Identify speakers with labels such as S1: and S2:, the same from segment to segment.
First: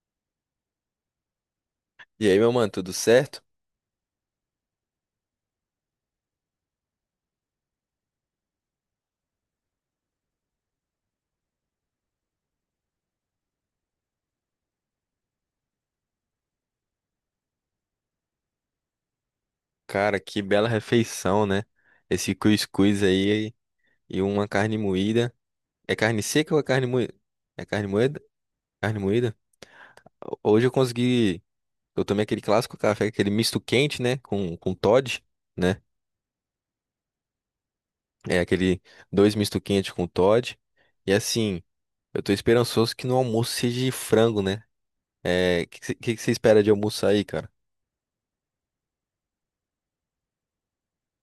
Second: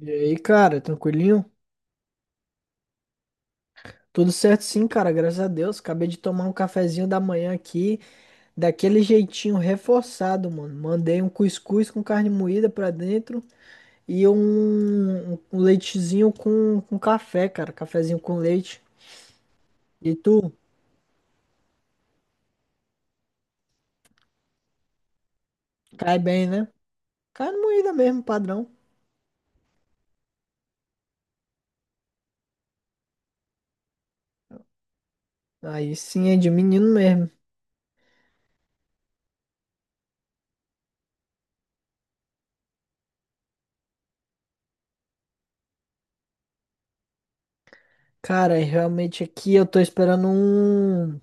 S1: E aí, cara, tranquilinho?
S2: E aí, meu mano, tudo certo?
S1: Tudo certo sim, cara, graças a Deus. Acabei de tomar um cafezinho da manhã aqui, daquele jeitinho reforçado, mano. Mandei um cuscuz com carne moída pra dentro e um leitezinho com café, cara. Cafezinho com leite. E
S2: Cara, que
S1: tu?
S2: bela refeição, né? Esse cuscuz aí e uma carne moída. É
S1: Cai
S2: carne
S1: bem,
S2: seca ou é
S1: né?
S2: carne moída?
S1: Carne
S2: É carne
S1: moída
S2: moída?
S1: mesmo, padrão.
S2: Carne moída? Hoje eu consegui. Eu tomei aquele clássico café, aquele misto quente, né? Com Toddy, né?
S1: Aí sim, é de menino mesmo.
S2: É aquele dois misto quente com Toddy. E assim, eu tô esperançoso que no almoço seja de frango, né? É, que você espera de almoço aí, cara?
S1: Cara, realmente aqui eu tô esperando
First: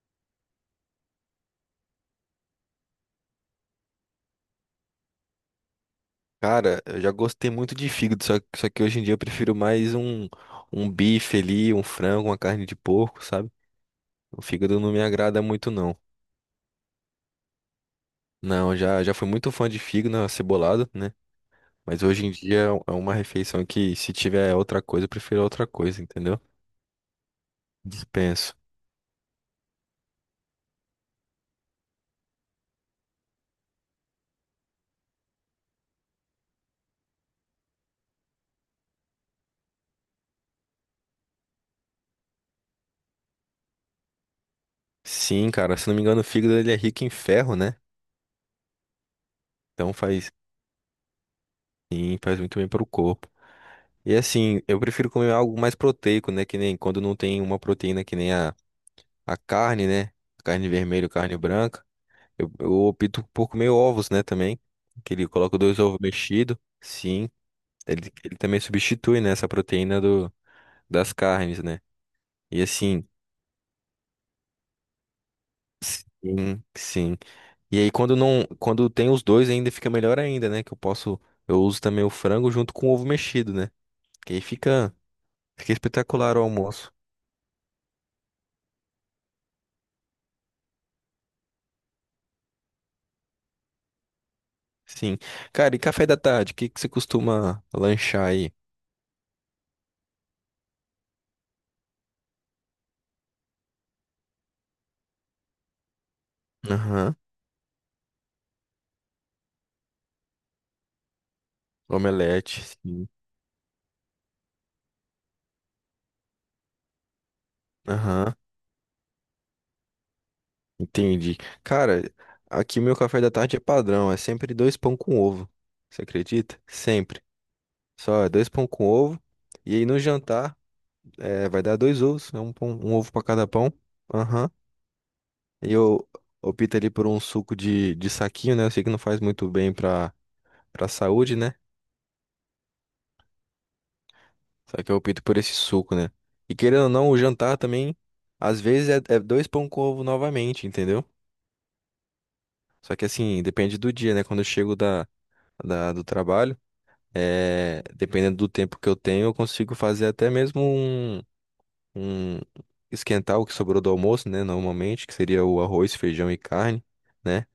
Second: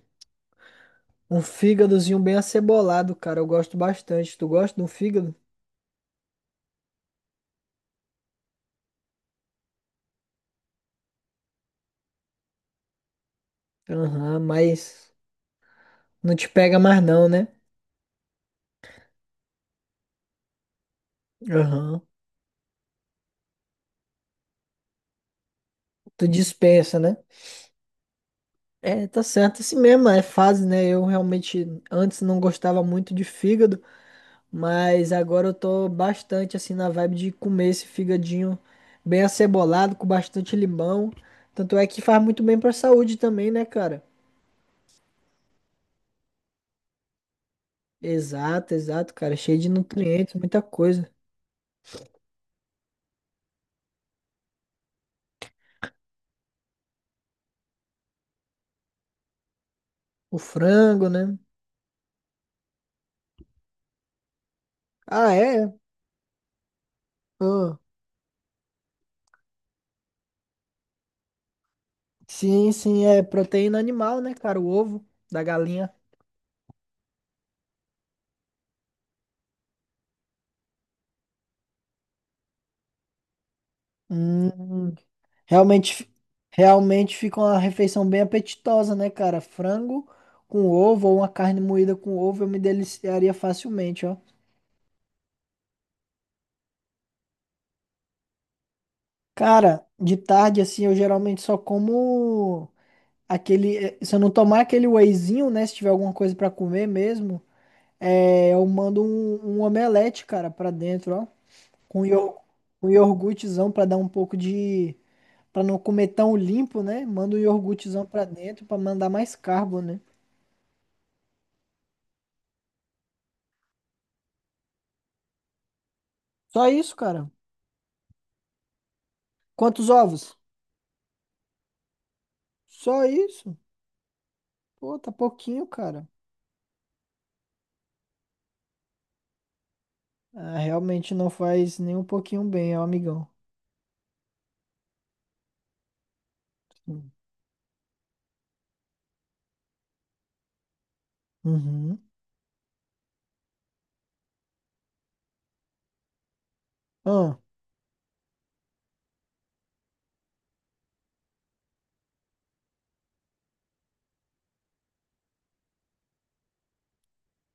S1: um fígadozinho bem acebolado, cara. Eu gosto bastante. Tu gosta de um fígado?
S2: Cara, eu já gostei muito de fígado, só que hoje em dia eu prefiro mais um bife ali, um frango, uma carne de porco, sabe?
S1: Aham,
S2: O fígado não me
S1: mas
S2: agrada muito, não.
S1: não te pega mais não, né?
S2: Não, já fui muito fã de fígado acebolado, né?
S1: Aham.
S2: Mas hoje em dia é uma refeição que, se tiver outra coisa, eu prefiro outra coisa,
S1: Tu
S2: entendeu?
S1: dispensa, né?
S2: Dispenso.
S1: É, tá certo, assim mesmo, é fase, né? Eu realmente antes não gostava muito de fígado, mas agora eu tô bastante assim na vibe de comer esse fígadinho bem acebolado, com bastante limão. Tanto é que faz muito bem pra saúde também, né, cara?
S2: Sim, cara, se não me engano, o fígado ele é rico em ferro, né?
S1: Exato, exato, cara. Cheio de
S2: Então faz,
S1: nutrientes, muita coisa.
S2: sim, faz muito bem pro corpo. E assim, eu prefiro comer algo mais proteico, né? Que nem quando não tem uma proteína que nem a carne, né?
S1: O
S2: Carne
S1: frango,
S2: vermelha, carne
S1: né?
S2: branca. Eu opto por comer ovos, né, também. Que ele
S1: Ah,
S2: coloca
S1: é?
S2: dois ovos mexidos. Sim,
S1: Ah,
S2: ele também substitui, né, essa proteína do, das carnes, né? E
S1: sim, sim,
S2: assim,
S1: é proteína animal, né, cara? O ovo da galinha.
S2: sim, sim. E aí quando não, quando tem os dois ainda fica melhor ainda, né? Que eu posso, eu uso também o frango junto com o ovo mexido, né? Que aí
S1: Hum,
S2: fica
S1: realmente, fi-
S2: espetacular o almoço.
S1: realmente fica uma refeição bem apetitosa, né, cara? Frango com ovo ou uma carne moída com ovo, eu me deliciaria facilmente, ó.
S2: Sim. Cara, e café da tarde, o que que você costuma lanchar aí?
S1: Cara, de tarde, assim, eu geralmente só como aquele. Se eu não tomar aquele wheyzinho, né? Se tiver alguma coisa pra comer
S2: Aham.
S1: mesmo, é, eu mando um omelete, cara, pra dentro, ó. Com, ior,
S2: Omelete,
S1: com
S2: sim.
S1: iogurtezão pra dar um pouco de. Pra não comer tão limpo, né? Manda um iogurtezão pra
S2: Aham.
S1: dentro pra mandar mais carbo, né?
S2: Entendi. Cara, aqui meu café da tarde é padrão, é sempre dois pão com ovo. Você acredita?
S1: Só isso,
S2: Sempre.
S1: cara?
S2: Só é dois pão com ovo. E aí
S1: Quantos
S2: no
S1: ovos?
S2: jantar é, vai dar dois ovos, né? Um
S1: Só
S2: ovo pra cada
S1: isso?
S2: pão. Aham.
S1: Pô, tá pouquinho,
S2: E
S1: cara.
S2: eu opto ali por um suco de saquinho, né? Eu sei que não faz muito bem pra,
S1: Ah,
S2: pra
S1: realmente não
S2: saúde, né?
S1: faz nem um pouquinho bem, ó, amigão.
S2: Só que eu opto por esse suco, né? E querendo ou não, o jantar também, às vezes é dois pão com ovo novamente, entendeu?
S1: Uhum.
S2: Só que assim, depende do dia, né? Quando eu chego do trabalho.
S1: Ah,
S2: É, dependendo do tempo que eu tenho, eu consigo fazer até mesmo um- esquentar o que sobrou do almoço, né? Normalmente, que seria o arroz, feijão e carne, né?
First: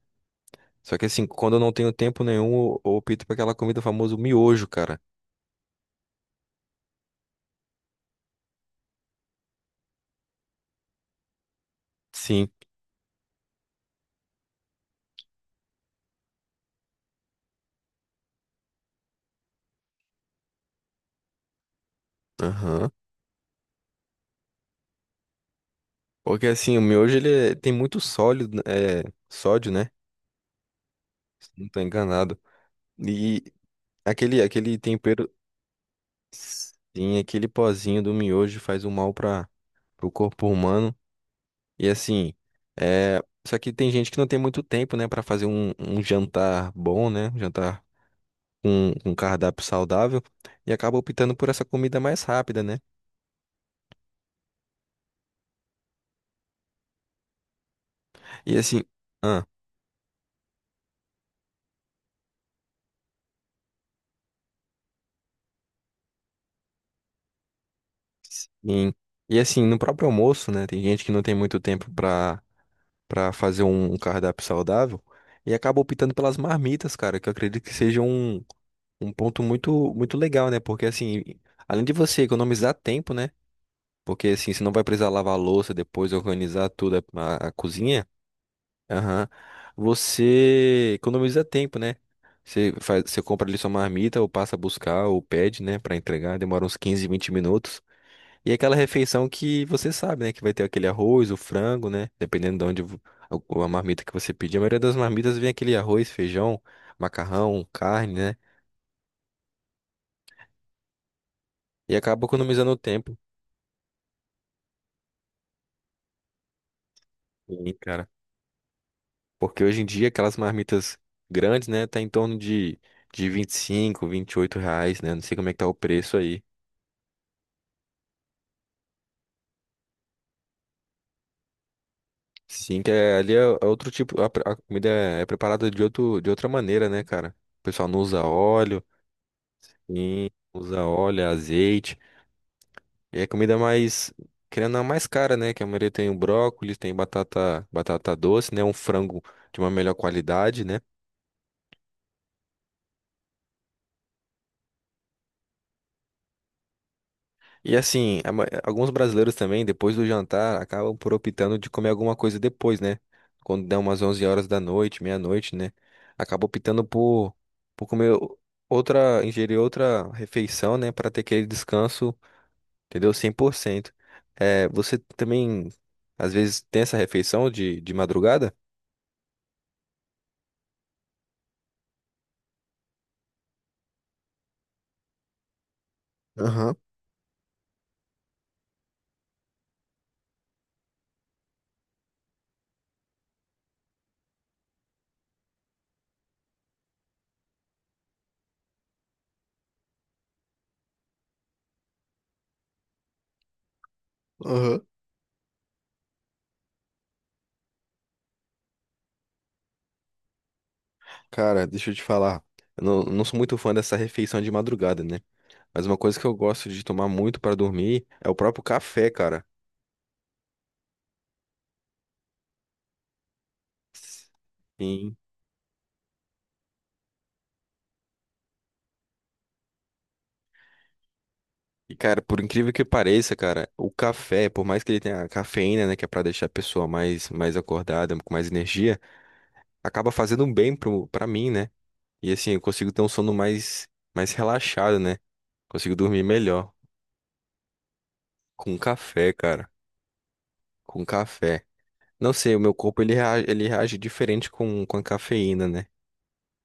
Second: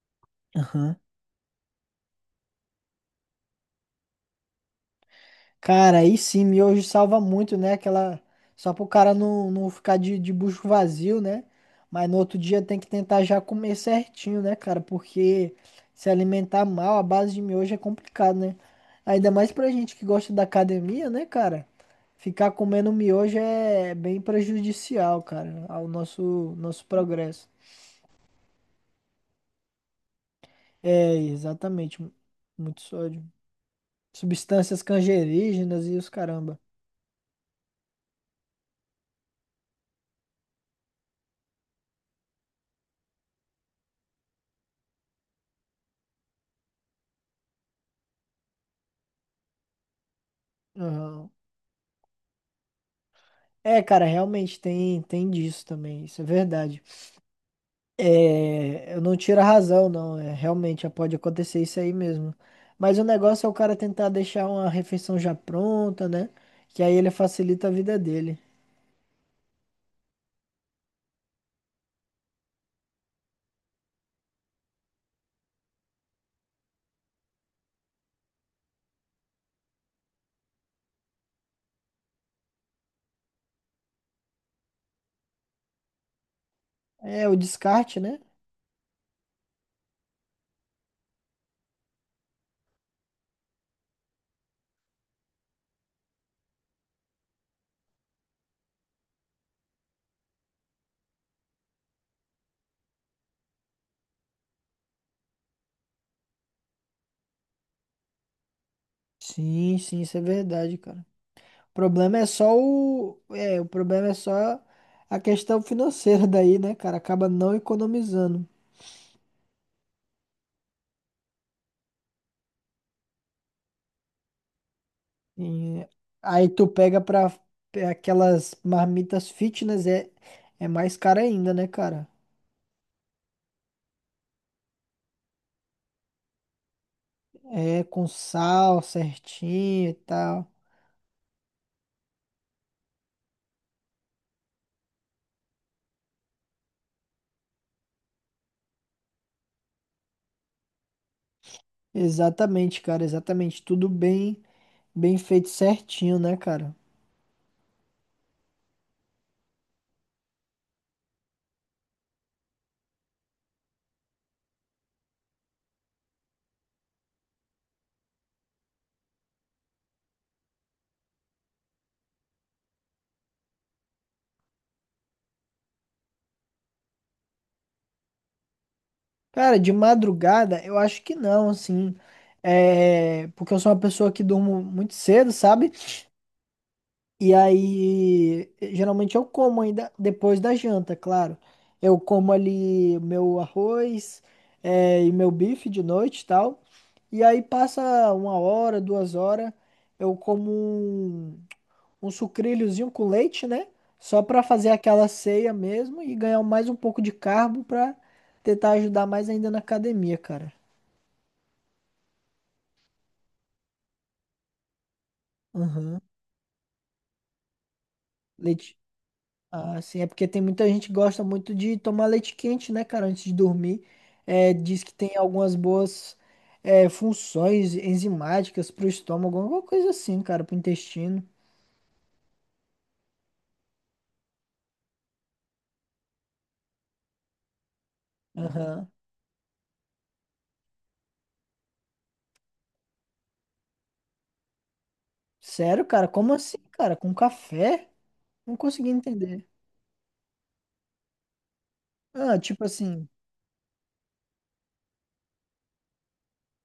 S1: aham.
S2: Só que assim, quando eu não tenho tempo nenhum, eu opto por aquela comida famosa, o miojo, cara.
S1: Cara, aí sim, miojo salva muito, né? Aquela. Só pro cara não ficar de bucho vazio, né? Mas no outro
S2: Sim.
S1: dia tem que tentar já comer certinho, né, cara? Porque se alimentar mal, a base de miojo é complicado, né? Ainda mais pra gente que gosta da academia, né, cara? Ficar
S2: Aham.
S1: comendo miojo é bem prejudicial, cara, ao
S2: Porque
S1: nosso,
S2: assim, o
S1: nosso
S2: miojo ele
S1: progresso.
S2: tem muito sólido, né, é, sódio, né?
S1: É,
S2: Se não tô
S1: exatamente.
S2: enganado.
S1: Muito sódio.
S2: E aquele
S1: Substâncias
S2: tempero,
S1: cancerígenas e os caramba.
S2: sim, aquele pozinho do miojo faz um mal para o corpo humano. E assim, é... só que tem gente que não tem muito tempo, né, pra fazer um jantar bom, né? Um jantar com um cardápio saudável e acaba
S1: Aham.
S2: optando por essa comida mais rápida, né?
S1: É, cara, realmente tem disso também, isso é verdade.
S2: E assim,
S1: É, eu não tiro a
S2: ah,
S1: razão, não, é, realmente pode acontecer isso aí mesmo. Mas o negócio é o cara tentar deixar uma refeição já pronta, né? Que aí ele facilita a vida dele.
S2: sim. E assim, no próprio almoço, né? Tem gente que não tem muito tempo pra para fazer um cardápio saudável e acaba optando pelas marmitas, cara, que eu acredito que seja um ponto muito legal, né? Porque assim, além de você economizar tempo, né? Porque assim, você não vai precisar lavar a louça depois, organizar tudo
S1: É, o descarte,
S2: cozinha.
S1: né?
S2: Aham. Você economiza tempo, né? Você faz, você compra ali sua marmita, ou passa a buscar, ou pede, né, pra entregar. Demora uns 15 20 minutos. E é aquela refeição que você sabe, né, que vai ter aquele arroz, o frango, né, dependendo de onde a marmita que você pedir. A maioria das marmitas vem aquele arroz, feijão, macarrão, carne, né?
S1: Sim, sim, isso é verdade, cara. O
S2: E
S1: problema
S2: acaba
S1: é só
S2: economizando o tempo.
S1: o, é, o problema é só a questão financeira daí, né, cara? Acaba não
S2: Sim, cara.
S1: economizando.
S2: Porque hoje em dia aquelas marmitas grandes, né, tá em torno de vinte 25, R$ 28, né? Não sei como é que tá o
S1: E
S2: preço aí.
S1: aí tu pega pra aquelas marmitas fitness, é, é mais cara ainda, né, cara?
S2: Sim, que é, ali é outro tipo, a comida é preparada de outro, de outra maneira, né, cara? O
S1: É
S2: pessoal não
S1: com
S2: usa
S1: sal
S2: óleo,
S1: certinho e
S2: sim,
S1: tal.
S2: usa óleo, é azeite. E é comida mais, querendo a mais cara, né? Que a maioria tem o brócolis, tem batata, batata doce, né? Um frango de uma melhor qualidade, né?
S1: Exatamente, cara, exatamente. Tudo bem, bem feito certinho, né, cara?
S2: E assim, alguns brasileiros também, depois do jantar, acabam por optando de comer alguma coisa depois, né? Quando dá umas 11 horas da noite, meia-noite, né? Acaba optando por comer ingerir outra refeição, né? Para ter aquele descanso, entendeu? 100%. É, você também, às vezes, tem essa refeição de madrugada?
S1: Cara, de madrugada, eu acho que não, assim. É, porque eu sou uma pessoa que durmo muito cedo, sabe?
S2: Aham,
S1: E aí, geralmente eu como ainda depois da janta, claro. Eu como ali meu arroz, e meu bife de noite e tal. E aí passa uma hora, duas horas, eu como um sucrilhozinho com leite, né? Só pra fazer
S2: aham.
S1: aquela ceia mesmo e ganhar mais um pouco de carbo pra tentar ajudar mais ainda na academia, cara.
S2: Cara, deixa eu te falar. Eu não sou muito fã dessa refeição de madrugada, né? Mas uma
S1: Aham.
S2: coisa que eu gosto de tomar muito para dormir é o próprio
S1: Leite.
S2: café, cara.
S1: Ah, sim, é porque tem muita gente que gosta muito de tomar leite quente, né, cara, antes de dormir. É, diz que tem
S2: Sim.
S1: algumas boas funções enzimáticas pro estômago, alguma coisa assim, cara, pro intestino.
S2: E, cara, por incrível que pareça, cara, o café, por mais que ele tenha a cafeína, né, que é pra deixar a pessoa mais acordada, com mais
S1: Aham.
S2: energia, acaba fazendo um bem pro, pra mim, né? E assim, eu consigo ter um sono mais relaxado, né?
S1: Sério,
S2: Consigo
S1: cara?
S2: dormir
S1: Como assim,
S2: melhor.
S1: cara? Com café? Não
S2: Com
S1: consegui
S2: café,
S1: entender.
S2: cara. Com café. Não
S1: Ah,
S2: sei, o
S1: tipo
S2: meu corpo
S1: assim,
S2: ele reage diferente com a cafeína, né?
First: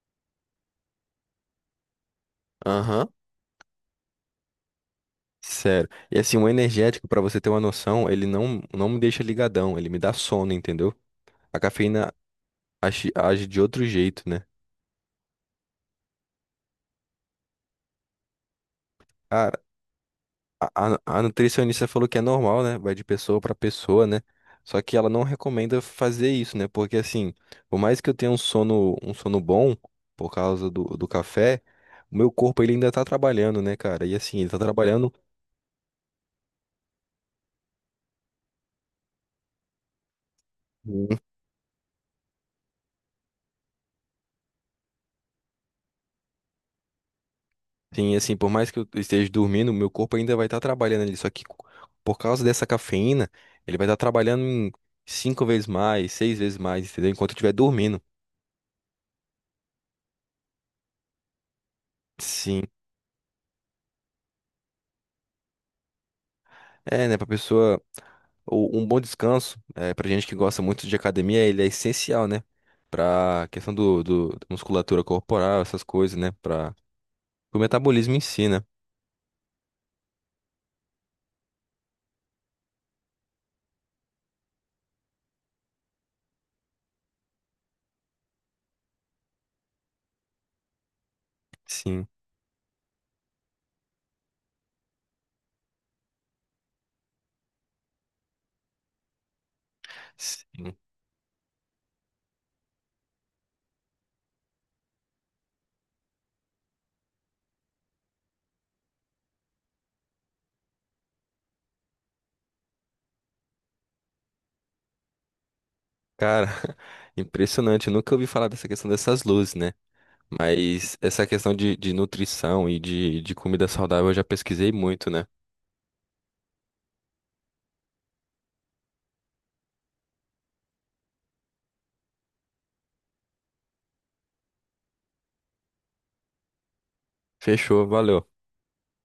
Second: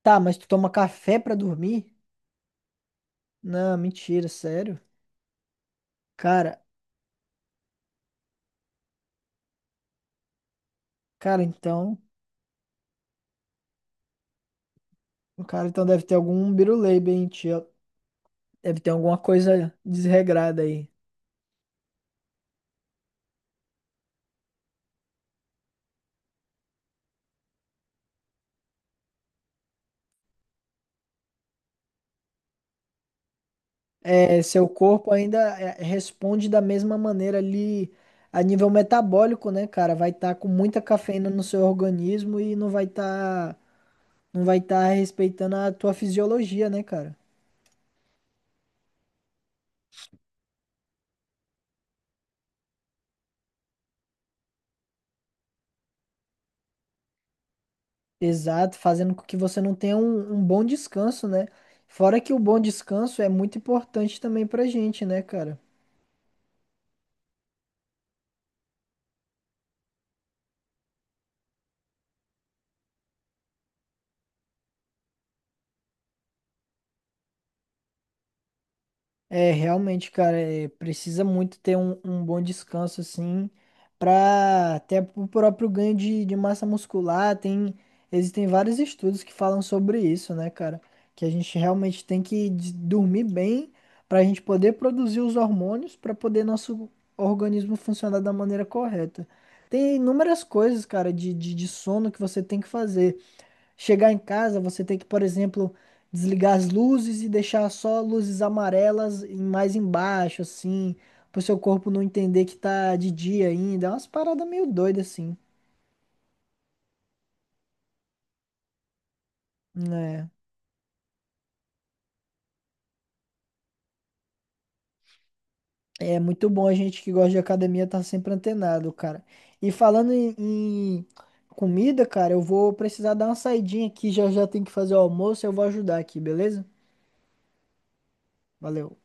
S1: tá, mas tu toma café pra dormir?
S2: Aham.
S1: Não, mentira, sério.
S2: Sério. E assim, o
S1: Cara,
S2: energético, pra você ter uma noção, ele não me deixa ligadão, ele me dá sono, entendeu?
S1: cara,
S2: A
S1: então,
S2: cafeína age de outro jeito, né?
S1: o cara então deve ter algum biruleibe aí em ti, ó. Deve ter alguma
S2: Cara,
S1: coisa desregrada aí.
S2: a nutricionista falou que é normal, né? Vai de pessoa pra pessoa, né? Só que ela não recomenda fazer isso, né? Porque assim, por mais que eu tenha um sono bom por causa do café, o meu corpo ele ainda tá trabalhando, né, cara? E assim,
S1: É,
S2: ele tá
S1: seu corpo
S2: trabalhando.
S1: ainda é, responde da mesma maneira ali a nível metabólico, né, cara? Vai estar com muita
S2: Sim,
S1: cafeína no seu organismo e não vai estar respeitando a tua fisiologia, né, cara?
S2: sim, assim, por mais que eu esteja dormindo, o meu corpo ainda vai estar trabalhando ali. Só que por causa dessa cafeína, ele vai estar trabalhando em cinco vezes mais, seis vezes mais, entendeu? Enquanto eu estiver dormindo.
S1: Exato, fazendo com que você não tenha um bom descanso, né? Fora que o bom
S2: Sim.
S1: descanso é muito importante também pra gente, né, cara?
S2: É, né, pra pessoa. Um bom descanso, é, pra gente que gosta muito de academia, ele é essencial, né? Pra questão da musculatura corporal, essas coisas, né? Pra o metabolismo em si, né?
S1: É, realmente, cara, é, precisa muito ter um bom descanso, assim, para até o próprio ganho de massa muscular. Tem, existem vários estudos que falam sobre isso, né, cara? Que a gente realmente
S2: Sim,
S1: tem que dormir bem para a gente poder produzir os hormônios para poder nosso organismo funcionar da maneira correta. Tem inúmeras
S2: sim.
S1: coisas, cara, de sono que você tem que fazer. Chegar em casa, você tem que, por exemplo, desligar as luzes e deixar só luzes amarelas mais embaixo, assim, pro seu corpo não entender que tá de dia ainda. É umas paradas meio doidas, assim,
S2: Cara, impressionante. Eu nunca ouvi falar dessa questão dessas luzes, né?
S1: né?
S2: Mas essa questão de nutrição e de comida saudável eu já pesquisei muito, né?
S1: É muito bom a gente que gosta de academia tá sempre antenado, cara. E falando em comida, cara, eu vou precisar dar uma saidinha aqui, já já tem que fazer o almoço, eu vou ajudar aqui, beleza?
S2: Fechou, valeu.
S1: Valeu.